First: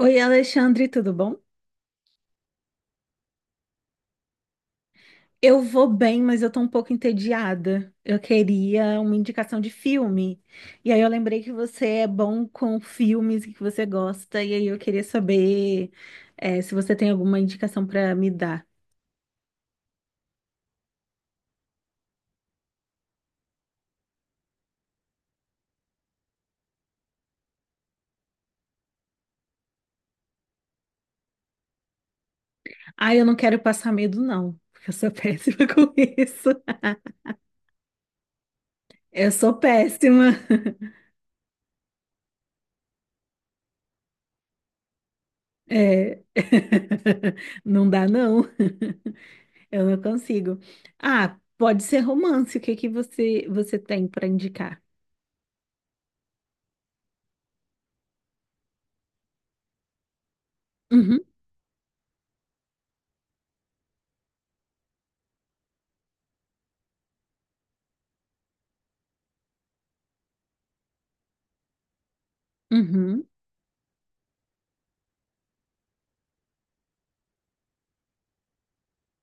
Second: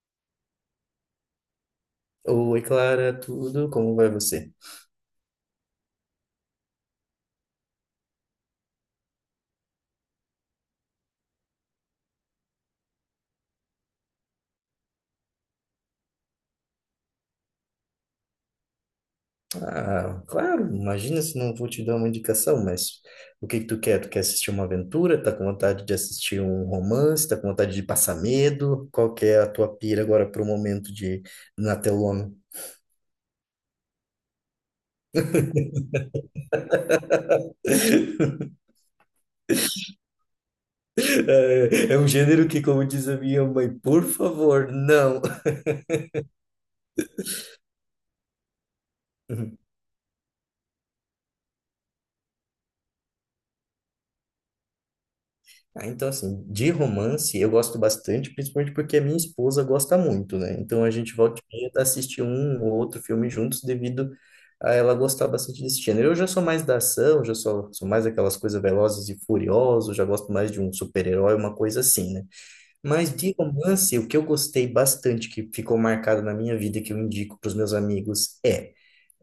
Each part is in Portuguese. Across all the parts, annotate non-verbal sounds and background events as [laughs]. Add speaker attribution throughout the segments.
Speaker 1: Oi, Alexandre, tudo bom?
Speaker 2: Oi, Clara, tudo? Como vai você?
Speaker 1: Eu vou bem, mas eu tô um pouco entediada. Eu queria uma indicação de filme. E aí eu lembrei que você é bom com filmes e que você gosta, e aí eu queria saber, se você tem alguma indicação pra me dar.
Speaker 2: Ah, claro, imagina se não vou te dar uma indicação, mas o que que tu quer? Tu quer assistir uma aventura? Tá com vontade de assistir um romance? Tá com vontade de passar medo? Qual que é a tua pira agora pro momento de na telona?
Speaker 1: Ah, eu não quero passar medo, não, porque eu sou [laughs] péssima com isso.
Speaker 2: [laughs]
Speaker 1: Eu sou péssima.
Speaker 2: É, é um gênero que, como diz a minha mãe, por favor, não.
Speaker 1: É. [laughs] Não dá, não.
Speaker 2: [laughs]
Speaker 1: [laughs] Eu não consigo. Ah, pode ser romance. O que que você tem pra indicar?
Speaker 2: Ah, então, assim, de romance eu gosto bastante, principalmente porque a minha esposa gosta muito, né? Então a gente
Speaker 1: Uhum,
Speaker 2: volta e meia assistir um ou outro filme juntos devido a ela gostar bastante desse gênero. Eu já sou mais da ação, sou mais aquelas coisas velozes e furiosas, já gosto mais de um super-herói, uma coisa assim, né? Mas
Speaker 1: uhum,
Speaker 2: de romance, o que eu gostei bastante, que ficou marcado na minha vida, e que eu indico para os meus amigos, é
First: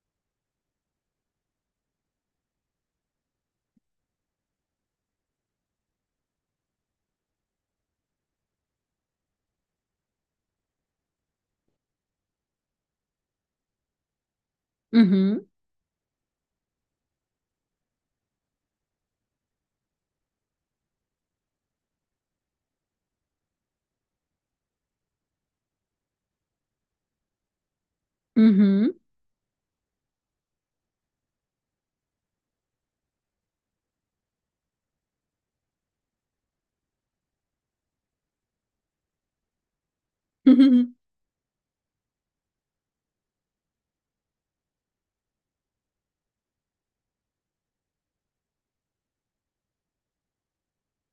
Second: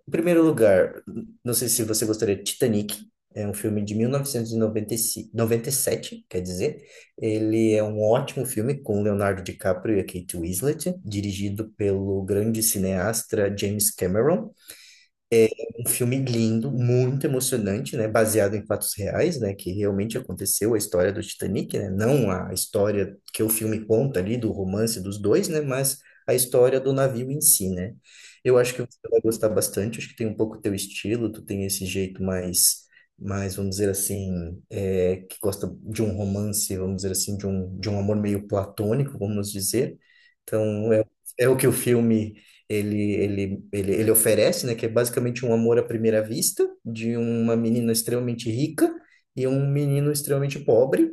Speaker 2: em primeiro lugar, não sei se você gostaria, de Titanic. É um filme de mil novecentos e noventa e cinco, noventa e sete, quer dizer, ele é um ótimo filme com Leonardo DiCaprio e a Kate Winslet, dirigido pelo grande cineasta James Cameron,
Speaker 1: uhum,
Speaker 2: um filme lindo, muito emocionante, né? Baseado em fatos reais, né? Que realmente aconteceu a história do Titanic, né? Não a história que o filme conta ali do romance dos dois, né? Mas a história do navio em si, né? Eu acho que
Speaker 1: uhum,
Speaker 2: você vai gostar bastante. Acho que tem um pouco teu estilo. Tu tem esse jeito mais, mais, vamos dizer assim, é, que gosta de um romance, vamos dizer assim, de um amor meio platônico, vamos dizer. Então
Speaker 1: uhum,
Speaker 2: é, é o que o filme ele oferece, né, que é basicamente um amor à primeira vista de uma menina extremamente rica e um menino extremamente pobre,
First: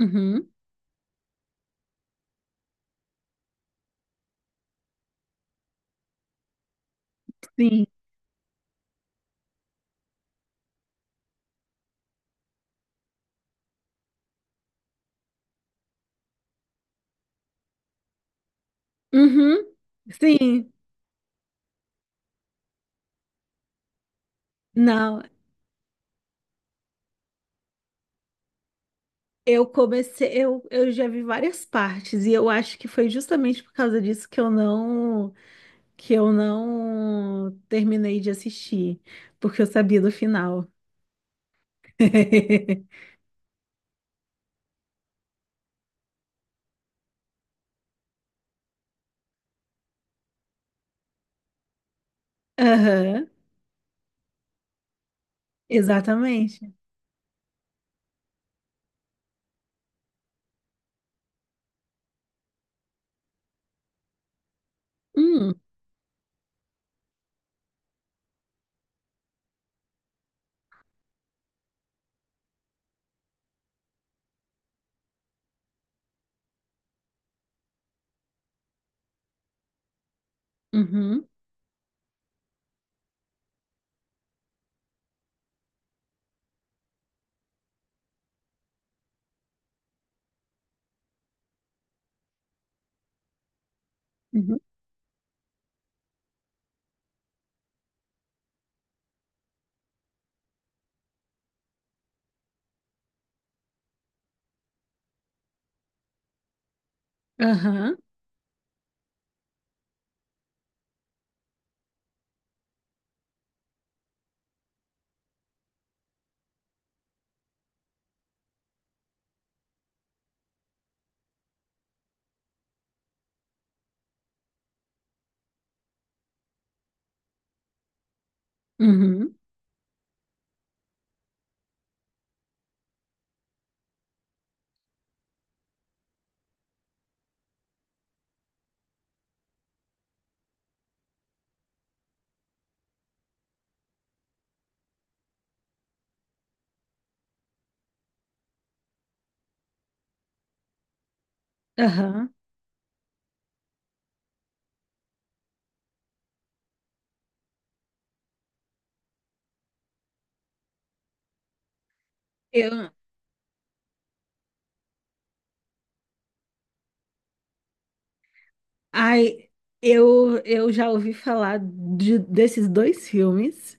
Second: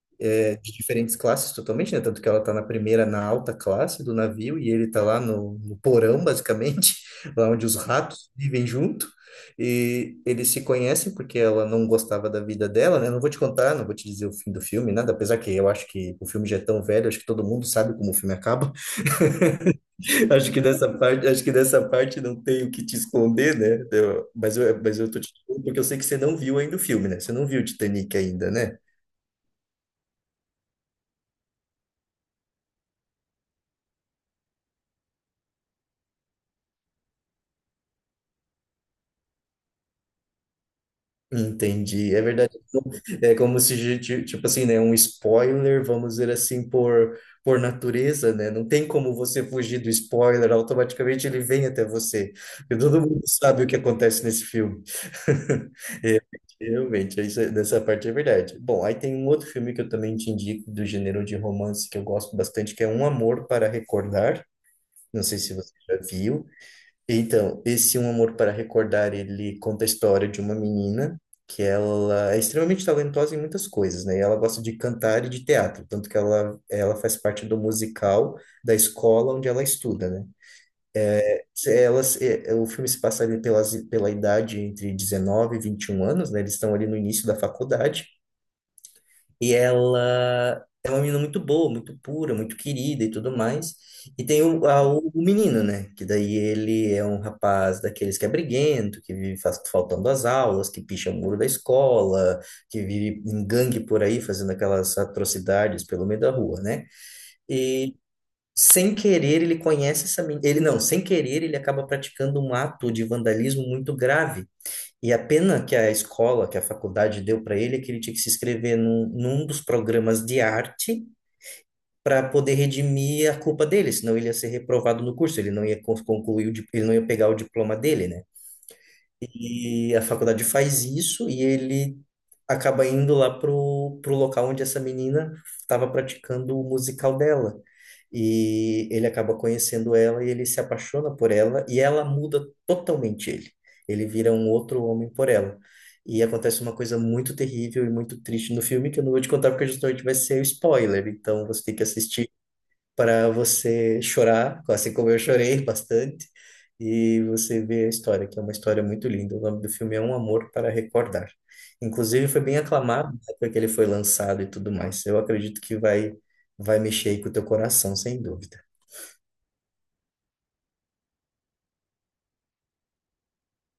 Speaker 1: uhum,
Speaker 2: é, de diferentes classes totalmente, né, tanto que ela tá na primeira, na alta classe do navio e ele tá lá no porão, basicamente, [laughs] lá onde os
Speaker 1: sim.
Speaker 2: ratos vivem junto. E eles se conhecem porque ela não gostava da vida dela, né? Não vou te contar, não vou te dizer o fim do filme, nada, apesar que eu acho que o filme já é tão velho, acho que todo mundo sabe como o filme acaba.
Speaker 1: Uhum.
Speaker 2: [laughs] Acho que
Speaker 1: Sim,
Speaker 2: dessa parte, acho que dessa parte não tem o que te esconder, né? Mas eu tô
Speaker 1: não,
Speaker 2: te falando porque eu sei que você não viu ainda o filme, né? Você não viu o Titanic ainda, né?
Speaker 1: eu comecei, eu já vi várias partes e eu acho que foi justamente por causa disso que eu não terminei de assistir, porque eu sabia do final.
Speaker 2: Entendi. É verdade.
Speaker 1: [laughs]
Speaker 2: É como se, tipo assim, né, um spoiler, vamos dizer assim, por natureza, né? Não tem como você fugir do spoiler, automaticamente ele vem até você. E todo mundo
Speaker 1: Aham,
Speaker 2: sabe o que acontece nesse filme. [laughs] É,
Speaker 1: exatamente.
Speaker 2: realmente, isso, é- dessa parte é verdade. Bom, aí tem um outro filme que eu também te indico, do gênero de romance, que eu gosto bastante, que é Um Amor para Recordar. Não sei se
Speaker 1: Hum,
Speaker 2: você já viu. Então, esse Um Amor para Recordar, ele conta a história de uma menina que ela é extremamente talentosa em muitas coisas, né? E ela gosta de cantar e de teatro, tanto que ela faz parte do musical da escola onde ela estuda, né?
Speaker 1: Uhum,
Speaker 2: Se Elas, o filme se passa ali pelas, pela idade entre 19 e 21 anos, né? Eles estão ali no início da faculdade, e ela é uma menina muito boa, muito pura, muito querida e tudo mais. E tem
Speaker 1: uhum,
Speaker 2: o menino, né? Que daí ele é um rapaz daqueles que é briguento, que vive faltando às aulas, que picha o muro da escola, que vive em gangue por aí, fazendo aquelas atrocidades pelo meio da rua, né? E
Speaker 1: aham,
Speaker 2: sem querer ele conhece essa menina. Ele não, sem querer ele acaba praticando um ato de vandalismo muito grave e a pena que que a faculdade deu para ele é que ele tinha que se inscrever num dos programas de arte para poder redimir a culpa dele, senão ele ia ser reprovado no curso, ele não ia concluir, ele não ia pegar o diploma dele, né?
Speaker 1: uhum,
Speaker 2: E a faculdade faz isso e ele acaba indo lá pro local onde essa menina estava praticando o musical dela. E ele acaba conhecendo ela e ele se apaixona por ela e ela muda totalmente ele. Ele vira um outro homem por ela. E acontece uma coisa muito terrível e muito triste no filme que eu não vou te contar porque justamente vai ser spoiler. Então você tem que assistir
Speaker 1: aham.
Speaker 2: para você chorar, assim como eu chorei [laughs] bastante, e você ver a história, que é uma história muito linda. O nome do filme é Um Amor para Recordar. Inclusive foi bem
Speaker 1: Eu,
Speaker 2: aclamado na época que ele foi lançado e tudo mais. Eu acredito que vai mexer aí com o teu coração, sem dúvida.
Speaker 1: Ai, eu já ouvi falar desses dois filmes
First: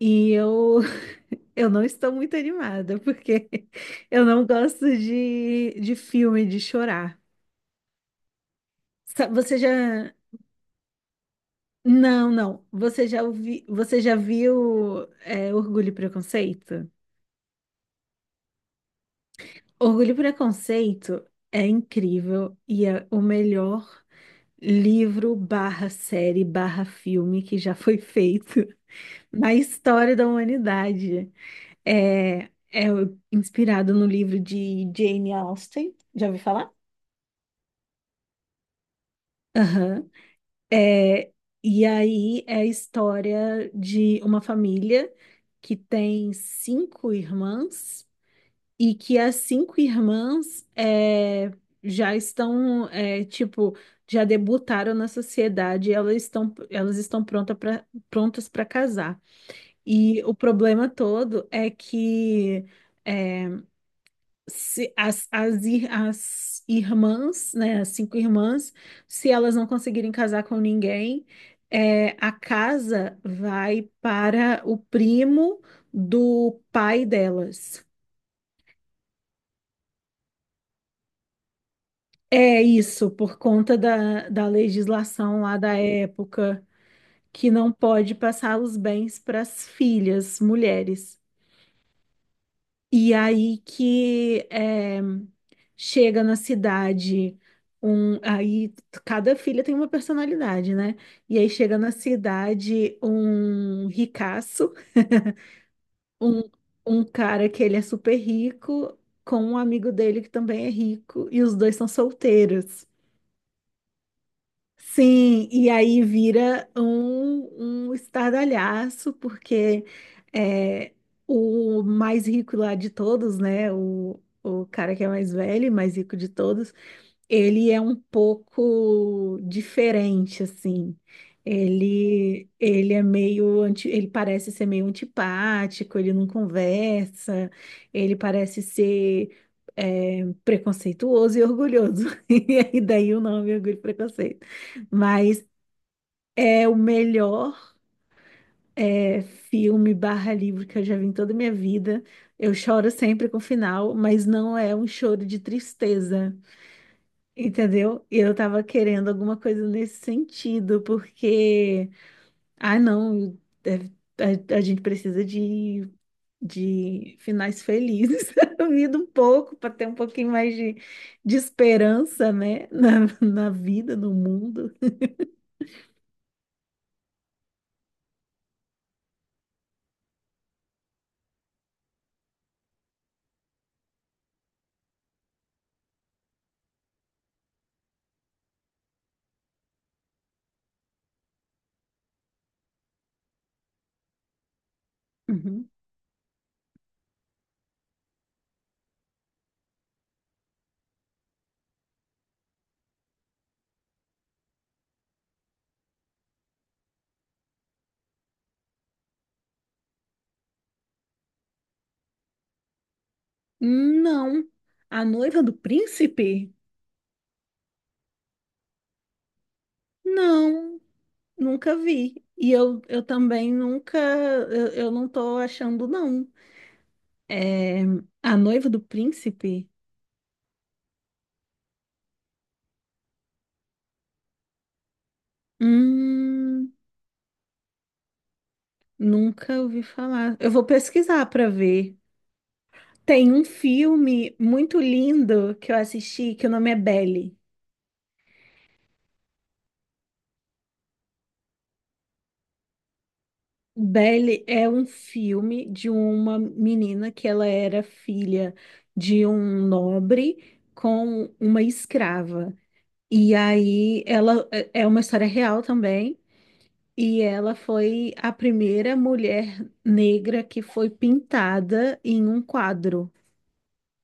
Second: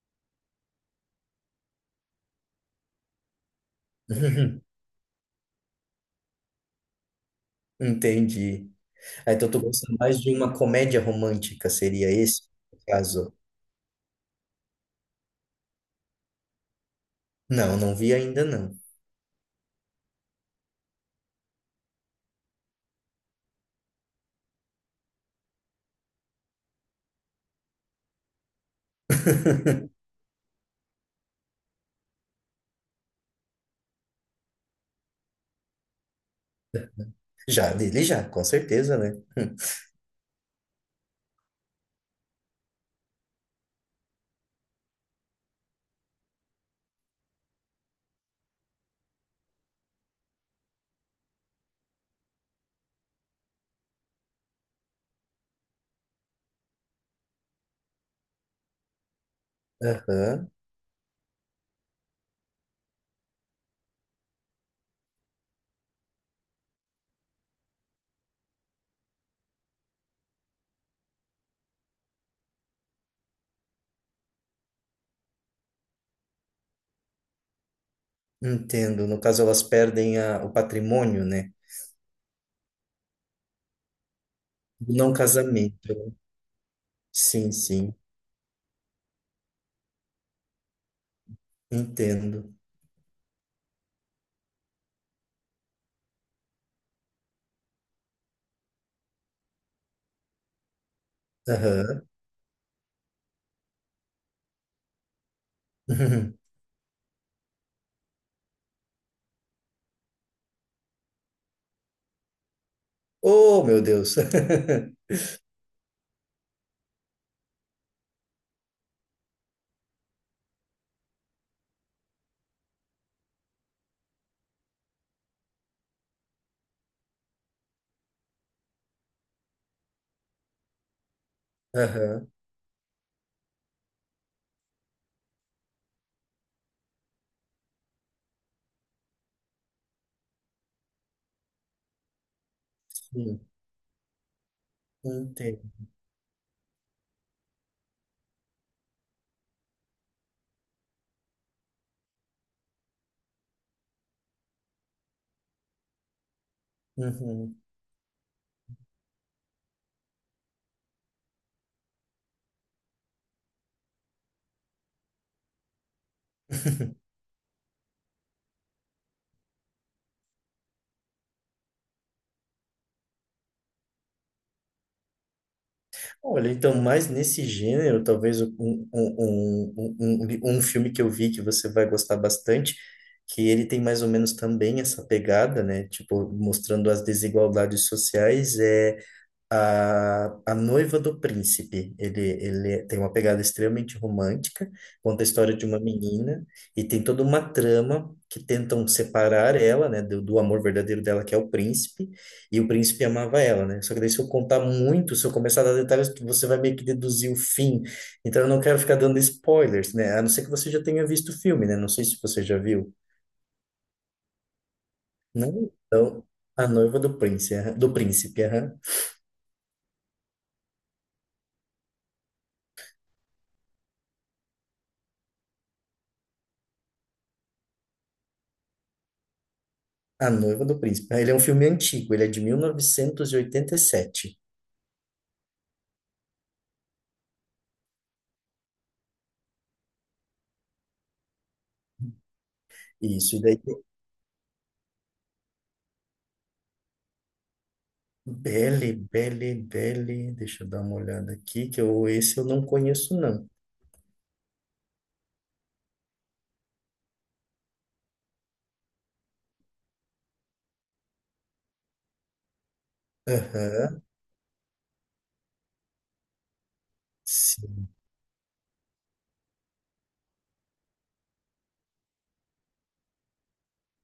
Speaker 1: e eu, [laughs] eu não estou muito animada, porque [laughs] eu não
Speaker 2: [laughs]
Speaker 1: gosto de filme, de chorar.
Speaker 2: Entendi. Ah, então
Speaker 1: Você
Speaker 2: tu gosta
Speaker 1: já.
Speaker 2: mais de uma comédia romântica, seria
Speaker 1: Não,
Speaker 2: esse
Speaker 1: não.
Speaker 2: o
Speaker 1: Você já
Speaker 2: caso?
Speaker 1: ouvi, você já viu Orgulho e Preconceito?
Speaker 2: Não, não vi ainda não.
Speaker 1: Orgulho e Preconceito é incrível e é o melhor livro barra série barra filme que já foi feito [laughs] na
Speaker 2: [laughs]
Speaker 1: história da humanidade. É, é inspirado no livro de Jane Austen. Já ouvi falar?
Speaker 2: Já, dele já, com certeza, né? [laughs]
Speaker 1: Aham. É, e aí é a história de uma família que tem cinco irmãs e que as cinco irmãs já estão, tipo, já debutaram na sociedade, elas estão prontas para casar. E o
Speaker 2: Aham.
Speaker 1: problema todo é que é, se as irmãs, né, as cinco irmãs, se elas não conseguirem casar com ninguém, é, a casa vai para o primo do pai delas.
Speaker 2: Entendo. No caso, elas perdem o patrimônio, né?
Speaker 1: É isso, por conta da, da
Speaker 2: Do não
Speaker 1: legislação lá da
Speaker 2: casamento.
Speaker 1: época, que
Speaker 2: Sim,
Speaker 1: não
Speaker 2: sim.
Speaker 1: pode passar os bens para as filhas, mulheres.
Speaker 2: Entendo.
Speaker 1: E aí que chega na cidade um, aí cada filha tem uma personalidade, né? E aí chega na
Speaker 2: Aham.
Speaker 1: cidade um ricaço, [laughs] um,
Speaker 2: [laughs]
Speaker 1: um cara que ele é super rico, com um amigo dele que também é rico, e os dois são solteiros.
Speaker 2: Oh, meu Deus. [laughs]
Speaker 1: Sim, e aí vira um estardalhaço, porque é, o mais rico lá de todos, né? O cara que é mais velho, e mais rico de todos, ele é um pouco diferente, assim.
Speaker 2: Aham.
Speaker 1: Ele é meio anti, ele parece ser meio antipático, ele não conversa, ele parece ser preconceituoso e orgulhoso. [laughs] E aí daí o
Speaker 2: Sim.
Speaker 1: nome Orgulho e Preconceito. Mas
Speaker 2: Entendo.
Speaker 1: é o melhor filme barra livro que eu já vi em toda a minha vida. Eu choro sempre com o final, mas não é um choro de tristeza.
Speaker 2: Uhum.
Speaker 1: Entendeu? E eu tava querendo alguma coisa nesse sentido, porque, ah, não, a gente precisa
Speaker 2: [laughs]
Speaker 1: de finais felizes [laughs] na vida um pouco, para ter um pouquinho mais de esperança, né, [laughs] na vida, no mundo.
Speaker 2: Olha, então, mais nesse gênero, talvez um filme que eu vi que você vai gostar bastante, que ele tem mais ou menos também essa pegada, né? Tipo, mostrando as desigualdades sociais, é A Noiva do Príncipe. Ele tem uma pegada extremamente romântica, conta a história de
Speaker 1: Uhum.
Speaker 2: uma menina e tem toda uma trama que tentam separar ela, né, do, do amor verdadeiro dela, que é o príncipe, e o príncipe amava ela, né? Só que daí se eu contar muito, se eu começar a dar detalhes, você vai meio que deduzir o fim. Então eu não quero ficar dando spoilers, né? A não ser que você já tenha visto o filme, né? Não sei se você já viu.
Speaker 1: Não, a noiva do
Speaker 2: Não? Então,
Speaker 1: príncipe?
Speaker 2: A Noiva do Príncipe, aham. do Príncipe, aham.
Speaker 1: Não, nunca vi. E eu, eu também nunca, eu não tô achando, não. É, a noiva do príncipe.
Speaker 2: A Noiva do Príncipe. Ah, ele é um filme antigo, ele é de 1987.
Speaker 1: Hum, nunca ouvi falar. Eu vou pesquisar para ver. Tem
Speaker 2: Isso, e
Speaker 1: um
Speaker 2: daí tem
Speaker 1: filme muito lindo que eu assisti, que o nome é Belle.
Speaker 2: Belle, Belle, Belle, deixa eu dar uma olhada aqui, que eu, esse eu não conheço, não.
Speaker 1: Belle é um filme de uma menina que ela era filha de um nobre com uma escrava. E aí
Speaker 2: Aham,
Speaker 1: ela é uma história real também. E ela foi a primeira mulher negra que foi pintada em um quadro.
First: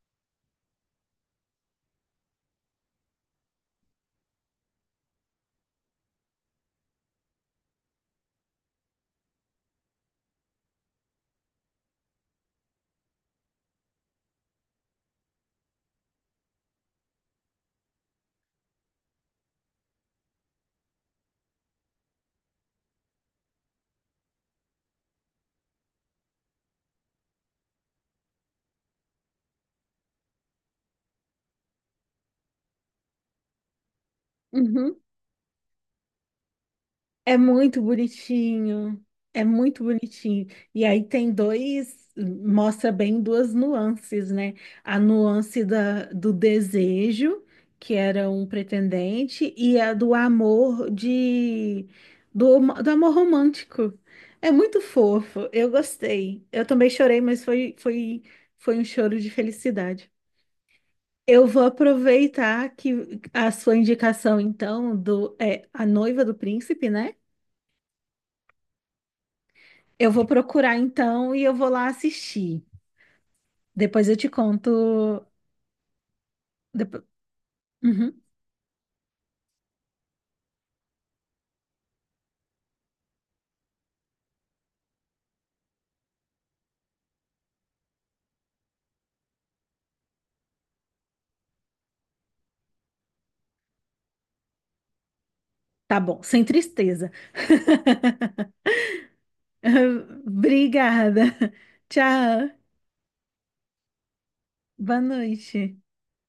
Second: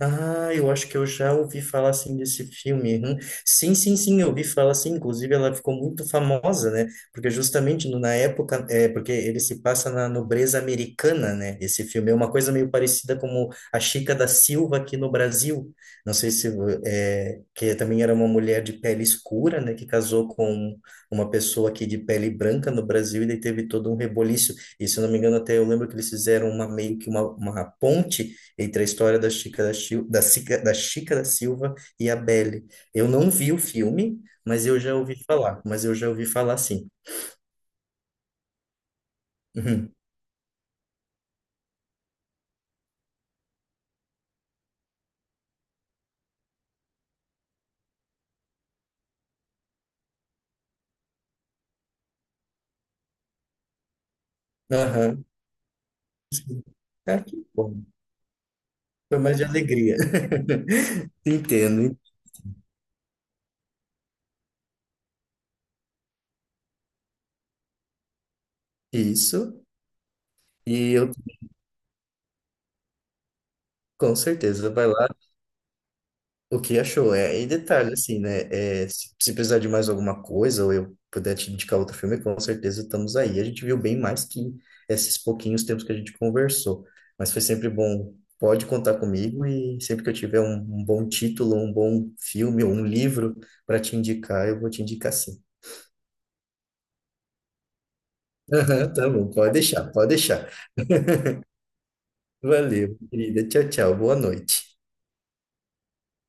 Speaker 2: ah, eu acho que eu já ouvi falar assim desse filme. Hum. Sim, sim, sim, eu ouvi falar assim. Inclusive, ela ficou muito famosa, né? Porque justamente na época, é porque ele se passa na nobreza americana, né? Esse filme é uma coisa meio parecida como a Chica da Silva aqui no Brasil. Não sei se é, que também era uma mulher de pele escura, né? Que casou com uma pessoa aqui de pele branca no Brasil e daí teve todo um reboliço. E se eu não me engano, até eu lembro que eles fizeram uma meio que uma ponte entre a história da Chica da Silva e a Belle. Eu não vi o filme, mas eu já
Speaker 1: Uhum.
Speaker 2: ouvi falar. Mas eu já ouvi falar sim.
Speaker 1: É muito bonitinho, é muito
Speaker 2: Uhum.
Speaker 1: bonitinho. E aí tem dois, mostra bem duas nuances, né? A nuance da, do desejo, que era um pretendente, e a do amor de, do amor romântico. É muito
Speaker 2: Aham.
Speaker 1: fofo, eu gostei. Eu também chorei,
Speaker 2: Ah, que
Speaker 1: mas
Speaker 2: bom.
Speaker 1: foi um
Speaker 2: Foi
Speaker 1: choro de
Speaker 2: mais de alegria.
Speaker 1: felicidade.
Speaker 2: [laughs]
Speaker 1: Eu vou
Speaker 2: Entendo.
Speaker 1: aproveitar que a sua indicação, então, A Noiva do Príncipe, né?
Speaker 2: Isso.
Speaker 1: Eu vou procurar
Speaker 2: E eu,
Speaker 1: então e eu vou lá assistir. Depois
Speaker 2: com
Speaker 1: eu te
Speaker 2: certeza, vai lá.
Speaker 1: conto.
Speaker 2: O que
Speaker 1: Depo-
Speaker 2: achou? É, e detalhe, assim,
Speaker 1: Uhum,
Speaker 2: né? É, se precisar de mais alguma coisa, ou eu puder te indicar outro filme, com certeza estamos aí. A gente viu bem mais que esses pouquinhos tempos que a gente conversou. Mas foi sempre bom. Pode contar comigo e sempre que eu tiver um bom título, um bom filme ou um livro para te indicar, eu vou te indicar sim.
Speaker 1: tá bom, sem tristeza. [laughs]
Speaker 2: [laughs] Aham, tá bom, pode deixar, pode deixar.
Speaker 1: Obrigada. Tchau.
Speaker 2: Valeu, querida. Tchau, tchau. Boa noite.
Speaker 1: Boa noite.